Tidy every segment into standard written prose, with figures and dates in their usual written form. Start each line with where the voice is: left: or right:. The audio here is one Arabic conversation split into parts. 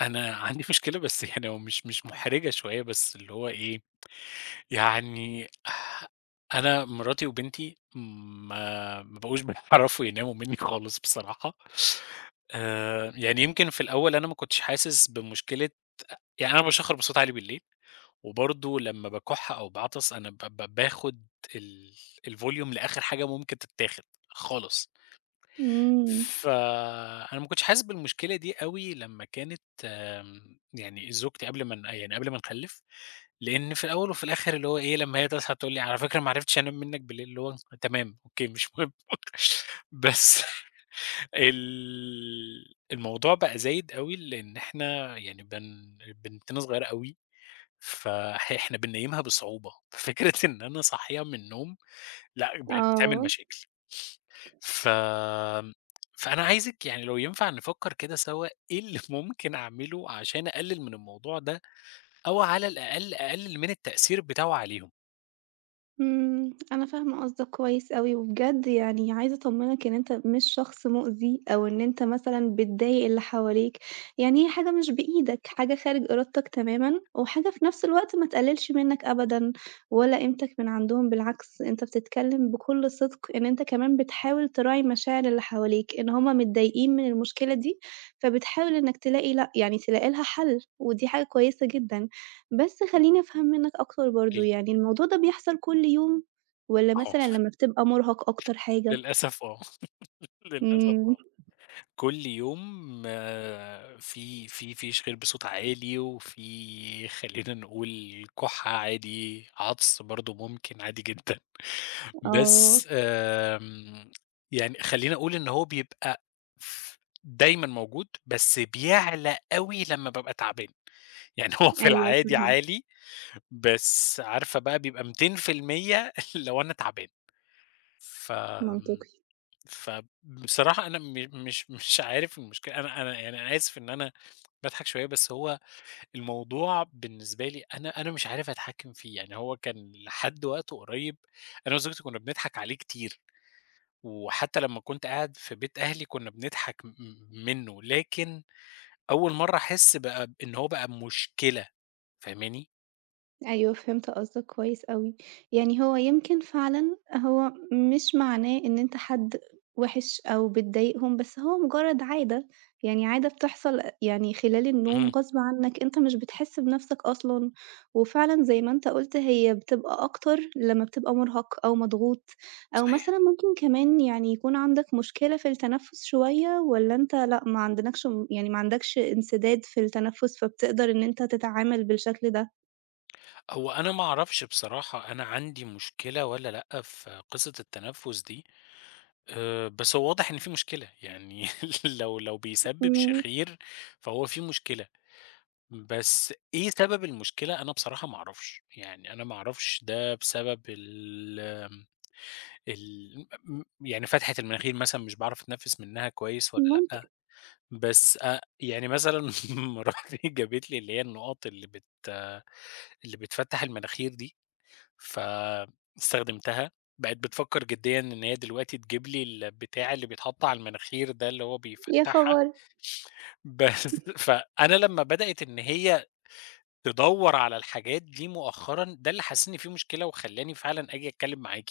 left: أنا عندي مشكلة، بس يعني هو مش مُحرِجة شوية، بس اللي هو إيه، يعني أنا مراتي وبنتي ما بقوش بيعرفوا يناموا منّي خالص بصراحة. يعني يمكن في الأول أنا ما كنتش حاسس بمشكلة، يعني أنا باشخّر بصوت عالي بالليل، وبرضه لمّا باكُح أو باعطس أنا ب ب باخُد ال الvolume لآخر حاجة ممكن تتاخد خالص.
right: إمم.
left: فأنا ما كنتش حاسس بالمشكلة دي أوي لمّا كانت يعني زوجتي قبل ما ن يعني قبل ما نخلّف، لإن في الأول وفي الآخر اللي هو إيه، لمّا هي تصحى تقول لي: "على فكرة ما عرفتش أنام منّك بالليل." اللي هو تمام، أوكي، مش مهم. بس الموضوع بقى زايد أوي لإن إحنا يعني بنتنا صغيرة أوي، فإح إحنا بننيّمها بصعوبة، ففكرة إن أنا أصحّيها من النوم لأ، بقت بتعمل
right: آه.
left: مشاكل. ف فأنا عايزِك، يعني لو ينفع نفكّر كده سوا إيه اللي ممكن أعمله عشان أقلِّل من الموضوع ده، أو على الأقل أقلِّل من التأثير بتاعه عليهم،
right: إمم. أنا فاهمة قصدك كويس أوي، وبجد يعني عايزة أطمنك إن أنت مش شخص مؤذي، أو إن أنت مثلًا بتضايق اللي حواليك، يعني هي حاجة مش بإيدك، حاجة خارج إرادتك تمامًا، وحاجة في نفس الوقت ما تقللش منك أبدًا ولا قيمتك من عندهم. بالعكس، أنت بتتكلم بكل صدق إن أنت كمان بتحاول تراعي مشاعر اللي حواليك، إن هُم متضايقين من المشكلة دي، فبتحاول إنك تلاقي لأ، يعني تلاقي لها حل، ودي حاجة كويسة جدًا. بس خلّيني أفهم منّك أكتر
left: قولي
right: برضه،
left: لي.
right: يعني الموضوع ده بيحصل كل يوم والّا
left: آه،
right: مثلًا لمّا بتبقى مُرهَق أكتر حاجة؟
left: للأسف آه، للأسف
right: إمم.
left: آه. كل يوم آه، في في شِغل بصوت عالي، وفي خلّينا نقول كُحّة عادي، عَطْس برضه ممكن عادي جدًا.
right: آه.
left: بس آمم، يعني خلّيني أقول إن هو بيبقى ف دايمًا موجود، بس بيعلى أوي لمّا بابقى تعبان، يعني هو في
right: أيوه،
left: العادي
right: فاهمة.
left: عالي، بس عارفة بقى بيبقى 200% لو أنا تعبان، فآمم،
right: منطقي.
left: فبصراحة أنا م مش عارف المشكلة. أنا يعني أنا آسف إن أنا باضحك شوية، بس هو الموضوع بالنسبة لي أنا مش عارف أتحكم فيه، يعني هو كان لحد وقت قريب أنا وزوجتي كنا بنضحك عليه كتير. وحتى لمّا كنت قاعد في بيت أهلي كنا بنضحك منّه، لكن أول مرّة أحس بقى إن هو بقى مشكلة، فاهماني؟
right: أيوه، فهمت قصدك كويس أوي، يعني هو يمكن فعلًا هو مش معناه إن أنت حد وِحِش أو بتضايقهم، بس هو مجرد عادة، يعني عادة بتحصل يعني خلال النوم
left: اهم،
right: غصب عنك، أنت مش بتحس بنفْسك أصلًا، وفعلًا زي ما أنت قُلت هي بتبقى أكتر لمّا بتبقى مُرهَق أو مضغوط، أو
left: صحيح.
right: مثلًا ممكن كمان يعني يكون عندك مشكلة في التنفُّس شوية، والّا أنت لأ، ما عندكش يعني ما عندكش انسداد في التنفُّس، فبتقدر إن أنت تتعامل بالشكل ده؟
left: هو أنا ما أعرفش بصراحة أنا عندي مشكلة والّا لأ في قصة التنفُّس دي، بس هو واضح إن في مشكلة، يعني لو بيسبب
right: إمم.
left: شخير فهو في مشكلة، بس إيه سبب المشكلة أنا بصراحة ما أعرفش، يعني أنا ما أعرفش ده بسبب ال ال م يعني فتحة المناخير مثلًا مش باعرف أتنفّس منها كويس والّا لأ،
right: ممكن.
left: بس أ يعني مثلًا مراتي جابت لي اللي هي النقاط اللي بتفتّح المناخير دي، فاستخدمتها، بقت بتفكّر جديًا إن هي دلوقتي تجيب لي البتاع اللي بيتحط على المناخير ده اللي هو
right: يا
left: بيفتّحها،
right: خبر!
left: بس فأنا لمّا بدأت إن هي تدوّر على الحاجات دي مؤخرًا، ده اللي حسّسني إن في مشكلة وخلّاني فعلًا آجي أتكلّم معاكِ،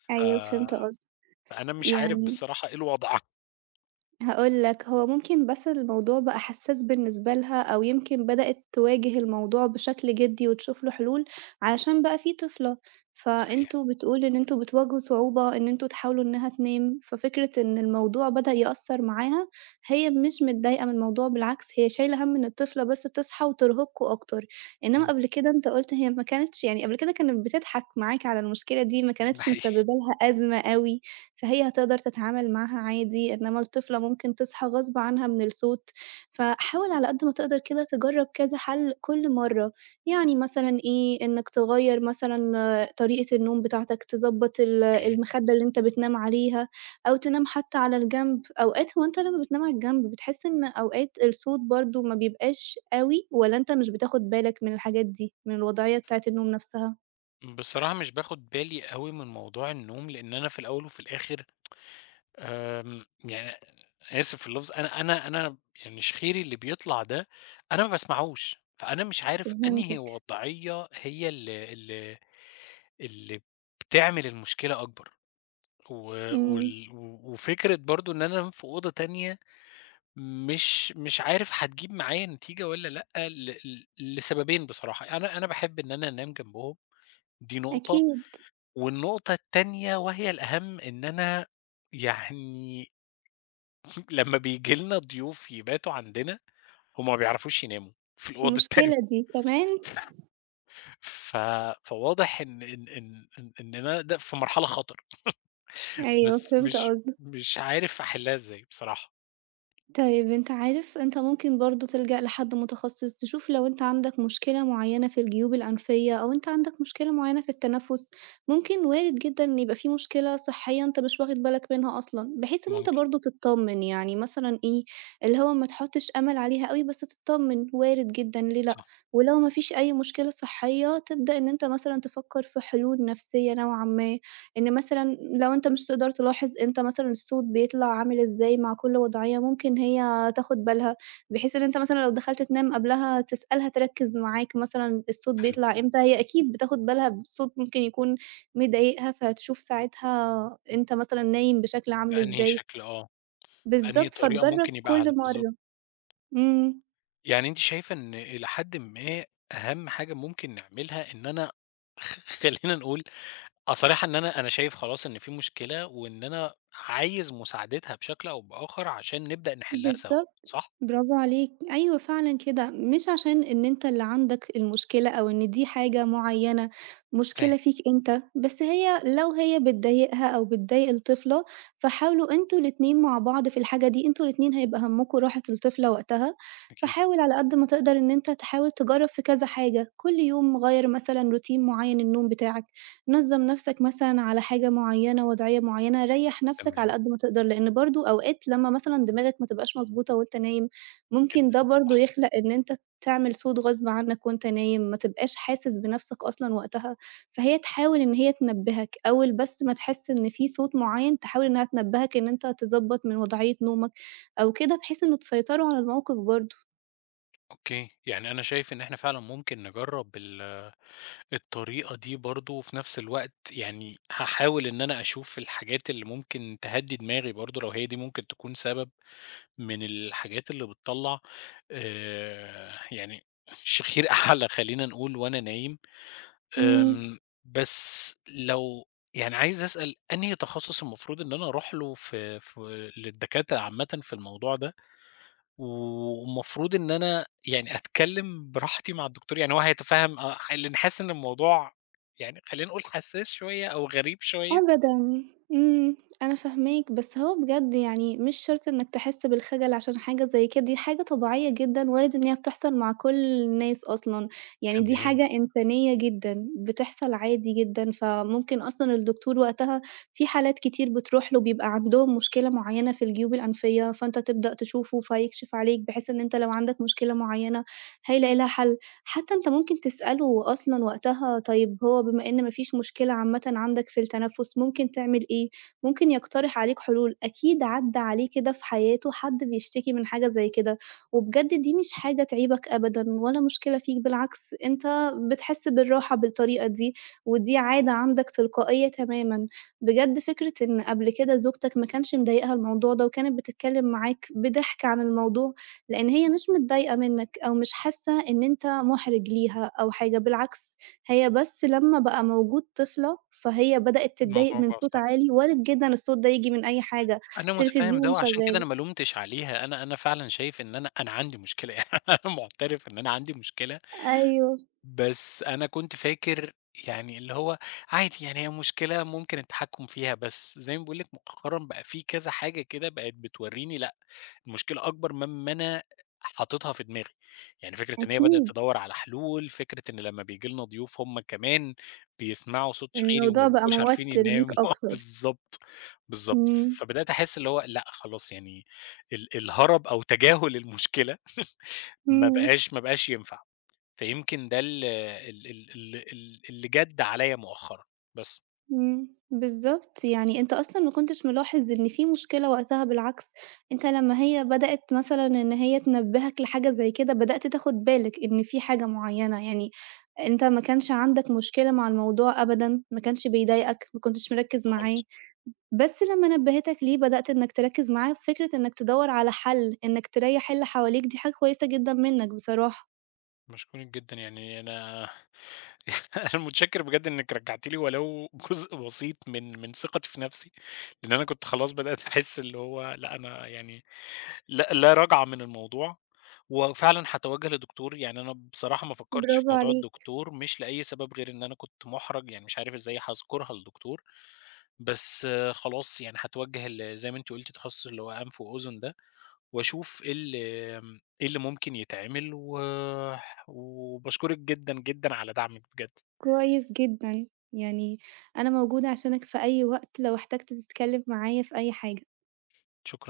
left: ف
right: أيوه، فهمت قصدك،
left: فأنا مش عارف
right: يعني
left: بصراحة إيه الوضع.
right: هاقول لك، هو ممكن بس الموضوع بقى حساس بالنسبة لها، أو يمكن بدأت تواجه الموضوع بشكل جدي وتشوف له حلول، علشان بقى في طفلة،
left: صحيح.
right: فأنتم بتقول إن أنتم بتواجهوا صعوبة إن أنتم تحاولوا إنها تنام، ففكرة إن الموضوع بدأ يأثّر معاها، هي مش متضايقة من الموضوع، بالعكس هي شايلة هَم إن الطفلة بس تصحى وترهقكم أكتر، إنما
left: ممكن،
right: قبل كده أنت قُلت هي ما كانتش، يعني قبل كده كانت بتضحك معاك على المشكلة دي، ما
left: ده إمم.
right: كانتش
left: حقيقي.
right: مسببة لها أزمة أوي. فهي هتقدر تتعامل معاها عادي، إنما الطفلة ممكن تصحى غصب عنها من الصوت، فحاول على قد ما تقدر كده تجرّب كذا حَل كل مرّة، يعني مثلًا إيه، إنّك تغيّر مثلًا آه، طريقة النوم بتاعتك، تضبّط المخدة اللي أنت بتنام عليها، أو تنام حتى على الجنب. أوقات هو أنت لمّا بتنام على الجنب بتحس إن أوقات الصوت برضه ما بيبقاش أوي، والّا أنت مش بتاخد بالك من الحاجات دي، من الوضعية بتاعة النوم نَفْسها؟
left: بصراحة مش باخد بالي أوي من موضوع النوم، لإن أنا في الأول وفي الآخر آمم، يعني آسف في اللفظ، أنا يعني شخيري اللي بيطلع ده أنا ما باسمعوش، فأنا مش عارف أنهي
right: فهمتك.
left: وضعية هي ال ال اللي بتعمل المشكلة أكبر، و
right: إمم.
left: و وفكرة برضه إن أنا أنام في أوضة تانية مش عارف هتجيب معايا نتيجة والّا لأ، ل ل لسببين بصراحة، أنا باحب إن أنا أنام جنبهم، دي نقطة.
right: أكيد.
left: والنقطة التانية وهي الأهم إن أنا يعني لمّا بييجي لنا ضيوف يباتوا عندنا، هم ما بيعرفوش يناموا في الأوض التانية.
right: المشكلة دي كمان.
left: ف فواضح إن أنا ده في مرحلة خطر،
right: أيوه،
left: بس
right: فهمت
left: مش
right: قصدك.
left: مش عارف أحلّها إزاي بصراحة.
right: طيب، أنت عارف أنت ممكن برضه تلجأ لحد متخصص تشوف لو أنت عندك مشكلة معينة في الجيوب الأنفية، أو أنت عندك مشكلة معينة في التنفس، ممكن وارد جدًا إن يبقى في مشكلة صحية أنت مش واخد بالك منها أصلًا، بحيث إن أنت
left: ممكن،
right: برضه تتطمن، يعني مثلًا إيه، اللي هو ما تحطش أمل عليها أوي بس تتطمن، وارد جدًا ليه لأ،
left: صح،
right: ولو ما فيش أي مشكلة صحية تبدأ إن أنت مثلًا تفكر في حلول نفسية نوعًا ما. إن مثلًا لو أنت مش تقدر تلاحظ إمتى مثلًا الصوت بيطلع عامل إزاي مع كل وضعية، ممكن هي تاخد بالها، بحيث إن أنت مثلًا لو دخلت تنام قبلها تسألها تركّز معاك مثلًا الصوت
left: حلو.
right: بيطلع إمتى، هي أكيد بتاخد بالها بصوت ممكن يكون مضايقها، فهتشوف ساعتها أنت مثلًا نايم بشكل عامل
left: بأنهي
right: إزاي.
left: شكل آه، بأنهي
right: بالضبط،
left: طريقة
right: فتجرّب
left: ممكن يبقى أهَل
right: كل
left: بالضبط.
right: مرّة. إمم.
left: يعني أنتِ شايفة إن إلى حدٍ ما أهم حاجة ممكن نعملها إن أنا خلّينا نقول آه، صراحة، إن أنا شايف خلاص إن في مشكلة، وإن أنا عايز مساعدتها بشكل أو بآخر عشان نبدأ نحلها سوا،
right: بالضبط.
left: صح؟
right: برافو عليك، أيوه فعلًا كده، مش عشان إن أنت اللي عندك المشكلة أو إن دي حاجة معيّنة،
left: فاهم،
right: مشكلة فيك أنت، بس هي لو هي بتضايقها أو بتضايق الطفلة، فحاولوا أنتم الاتنين مع بعض في الحاجة دي، أنتم الاتنين هيبقى همّكم راحة الطفلة وقتها،
left: أكيد.
right: فحاول على قد ما تقدر إن أنت تحاول تجرّب في كذا حاجة، كل يوم غيّر مثلًا روتين معيّن النوم بتاعك، نظّم نَفْسك مثلًا على حاجة معيّنة، وضعية معيّنة، ريّح نَفْسك على
left: تمام
right: قد ما تقدر، لإن برضه أوقات لمّا مثلًا دماغك ما تبقاش مضبوطة وأنت نايم ممكن
left: جدًا،
right: ده برضه
left: صح،
right: يخلق إن أنت تعمل صوت غصب عنّك وأنت نايم، ما تبقاش حاسس بنَفْسك أصلًا وقتها، فهي تحاول إن هي تنبّهك، أول بس ما تحس إن في صوت معيّن تحاول إنها تنبّهك إن أنت تضبّط من وضعية نومك أو كده، بحيث إنه تسيطروا على الموقف برضه.
left: أوكي، يعني أنا شايف إن إحنا فعلًا ممكن نجرّب الطريقة دي برضه، وفي نفس الوقت يعني هاحاول إن أنا أشوف الحاجات اللي ممكن تهدّي دماغي برضه، لو هي دي ممكن تكون سبب من الحاجات اللي بتطلّع يعني شخير أحلى خلّينا نقول وأنا نايم.
right: إمم.
left: آمم، بس لو يعني عايز أسأل أنهي تخصُّص المفروض إن أنا أروح له في في للدكاترة عامةً في الموضوع ده، والمفروض إن أنا يعني أتكلّم براحتي مع الدكتور، يعني هو هيتفهّم آه، لإن حاسس إن الموضوع يعني خلّينا نقول حسّاس شوية أو غريب شوية.
right: أبدًا. إمم. أنا فاهماك، بس هو بجد يعني مش شرط إنك تحس بالخجل عشان حاجة زي كده، دي حاجة طبيعية جدًا، وارد إن هي بتحصل مع كل الناس أصلًا، يعني دي
left: تمام،
right: حاجة إنسانية جدًا، بتحصل عادي جدًا، فممكن أصلًا الدكتور وقتها في حالات كتير بتروح له بيبقى عندهم مشكلة معينة في الجيوب الأنفية، فأنت تبدأ تشوفه فيكشف عليك بحيث إن أنت لو عندك مشكلة معينة هيلاقي لها حل. حتى أنت ممكن تسأله أصلًا وقتها، طيب هو بما إن ما فيش مشكلة عامةً عندك في التنفُّس، ممكن تعمل إيه؟ ممكن يقترح عليك حلول، أكيد عدّى عليه كده في حياته حد بيشتكي من حاجة زي كده، وبجد دي مش حاجة تعيبك أبدًا ولا مشكلة فيك، بالعكس أنت بتحس بالراحة بالطريقة دي، ودي عادة عندك تلقائية تمامًا. بجد فكرة إن قبل كده زوجتك ما كانش مضايقها الموضوع ده وكانت بتتكلم معاك بضحك عن الموضوع، لإن هي مش متضايقة منّك أو مش حاسة إن أنت مُحرِج ليها أو حاجة، بالعكس هي بس لمّا بقى موجود طفلة، فهي بدأت تتضايق
left: الموضوع
right: من
left: بقى
right: صوت
left: صعب.
right: عالي، وارد جدًا الصوت ده ييجي من أي حاجة،
left: أنا مُتفهّم ده
right: تلفزيون
left: وعشان كده
right: شغّال.
left: أنا ما لومتش عليها، أنا فعلًا شايف إن أنا عندي مشكلة، يعني أنا معترف إن أنا عندي مشكلة.
right: أيوه،
left: بس أنا كنت فاكر يعني اللي هو عادي، يعني هي مشكلة ممكن التحكُّم فيها، بس زي ما باقول لِك مؤخرًا بقى في كذا حاجة كده بقت بتورّيني لأ، المشكلة أكبر مما أنا حاططها في دماغي، يعني فكرة إن هي بدأت
right: أكيد،
left: تدوّر على حلول، فكرة إن لمّا بييجي لنا ضيوف هم كمان بيسمعوا صوت شريري وما
right: الموضوع بقى
left: بيبقوش
right: موتِّر
left: عارفين
right: ليك
left: يناموا.
right: أكتر.
left: بالضبط، بالضبط.
right: إمم.
left: فبدأت أحس اللي هو لأ، خلاص، يعني الهرب أو تجاهل المشكلة ما
right: إمم.
left: بقاش ما بقاش ينفع. فيمكن ده ال ال ال ال ال اللي جَد عليَّ مؤخرًا، بس
right: إمم، بالضبط، يعني أنت أصلًا ما كنتش ملاحظ إن في مشكلة وقتها، بالعكس أنت لمّا هي بدأت مثلًا إن هي تنبّهك لحاجة زي كده، بدأت تاخد بالك إن في حاجة معيّنة، يعني أنت ما كانش عندك مشكلة مع الموضوع أبدًا، ما كانش بيضايقك، ما كنتش مركّز
left: خالص.
right: معاه، بس لمّا نبّهتك ليه بدأت إنك تركّز معاه، فكرة إنك تدوّر على حل، إنك تريّح اللي حواليك، دي حاجة كويسة جدًا منّك بصراحة،
left: مشكور جدًا، يعني أنا أنا متشكر بجد إنِّك رجّعتِ لي ولو جزء بسيط من ثقتي في نفسي، لإن أنا كنت خلاص بدأت أحس اللي هو لأ، أنا يعني لأ، لا رجعة من الموضوع، وفعلًا هاتوجه لدكتور، يعني أنا بصراحة ما فكّرتش في
right: برافو
left: موضوع
right: عليك.
left: الدكتور، مش لأي سبب غير إن أنا كنت مُحرَج، يعني مش عارف إزاي هاذكرها للدكتور، بس آه، خلاص يعني هاتوجه ل زي ما أنتِ قُلتِ التخصص اللي هو أنف وأذن ده، وأشوف إيه إيه اللي ممكن يتعمل، وباشكرِك جدًا، جدًا على دعمِك بجد،
right: كويس جدًا، يعني أنا موجودة عشانك في أي وقت لو احتجت تتكلم معايا في أي حاجة.
left: شكرًا.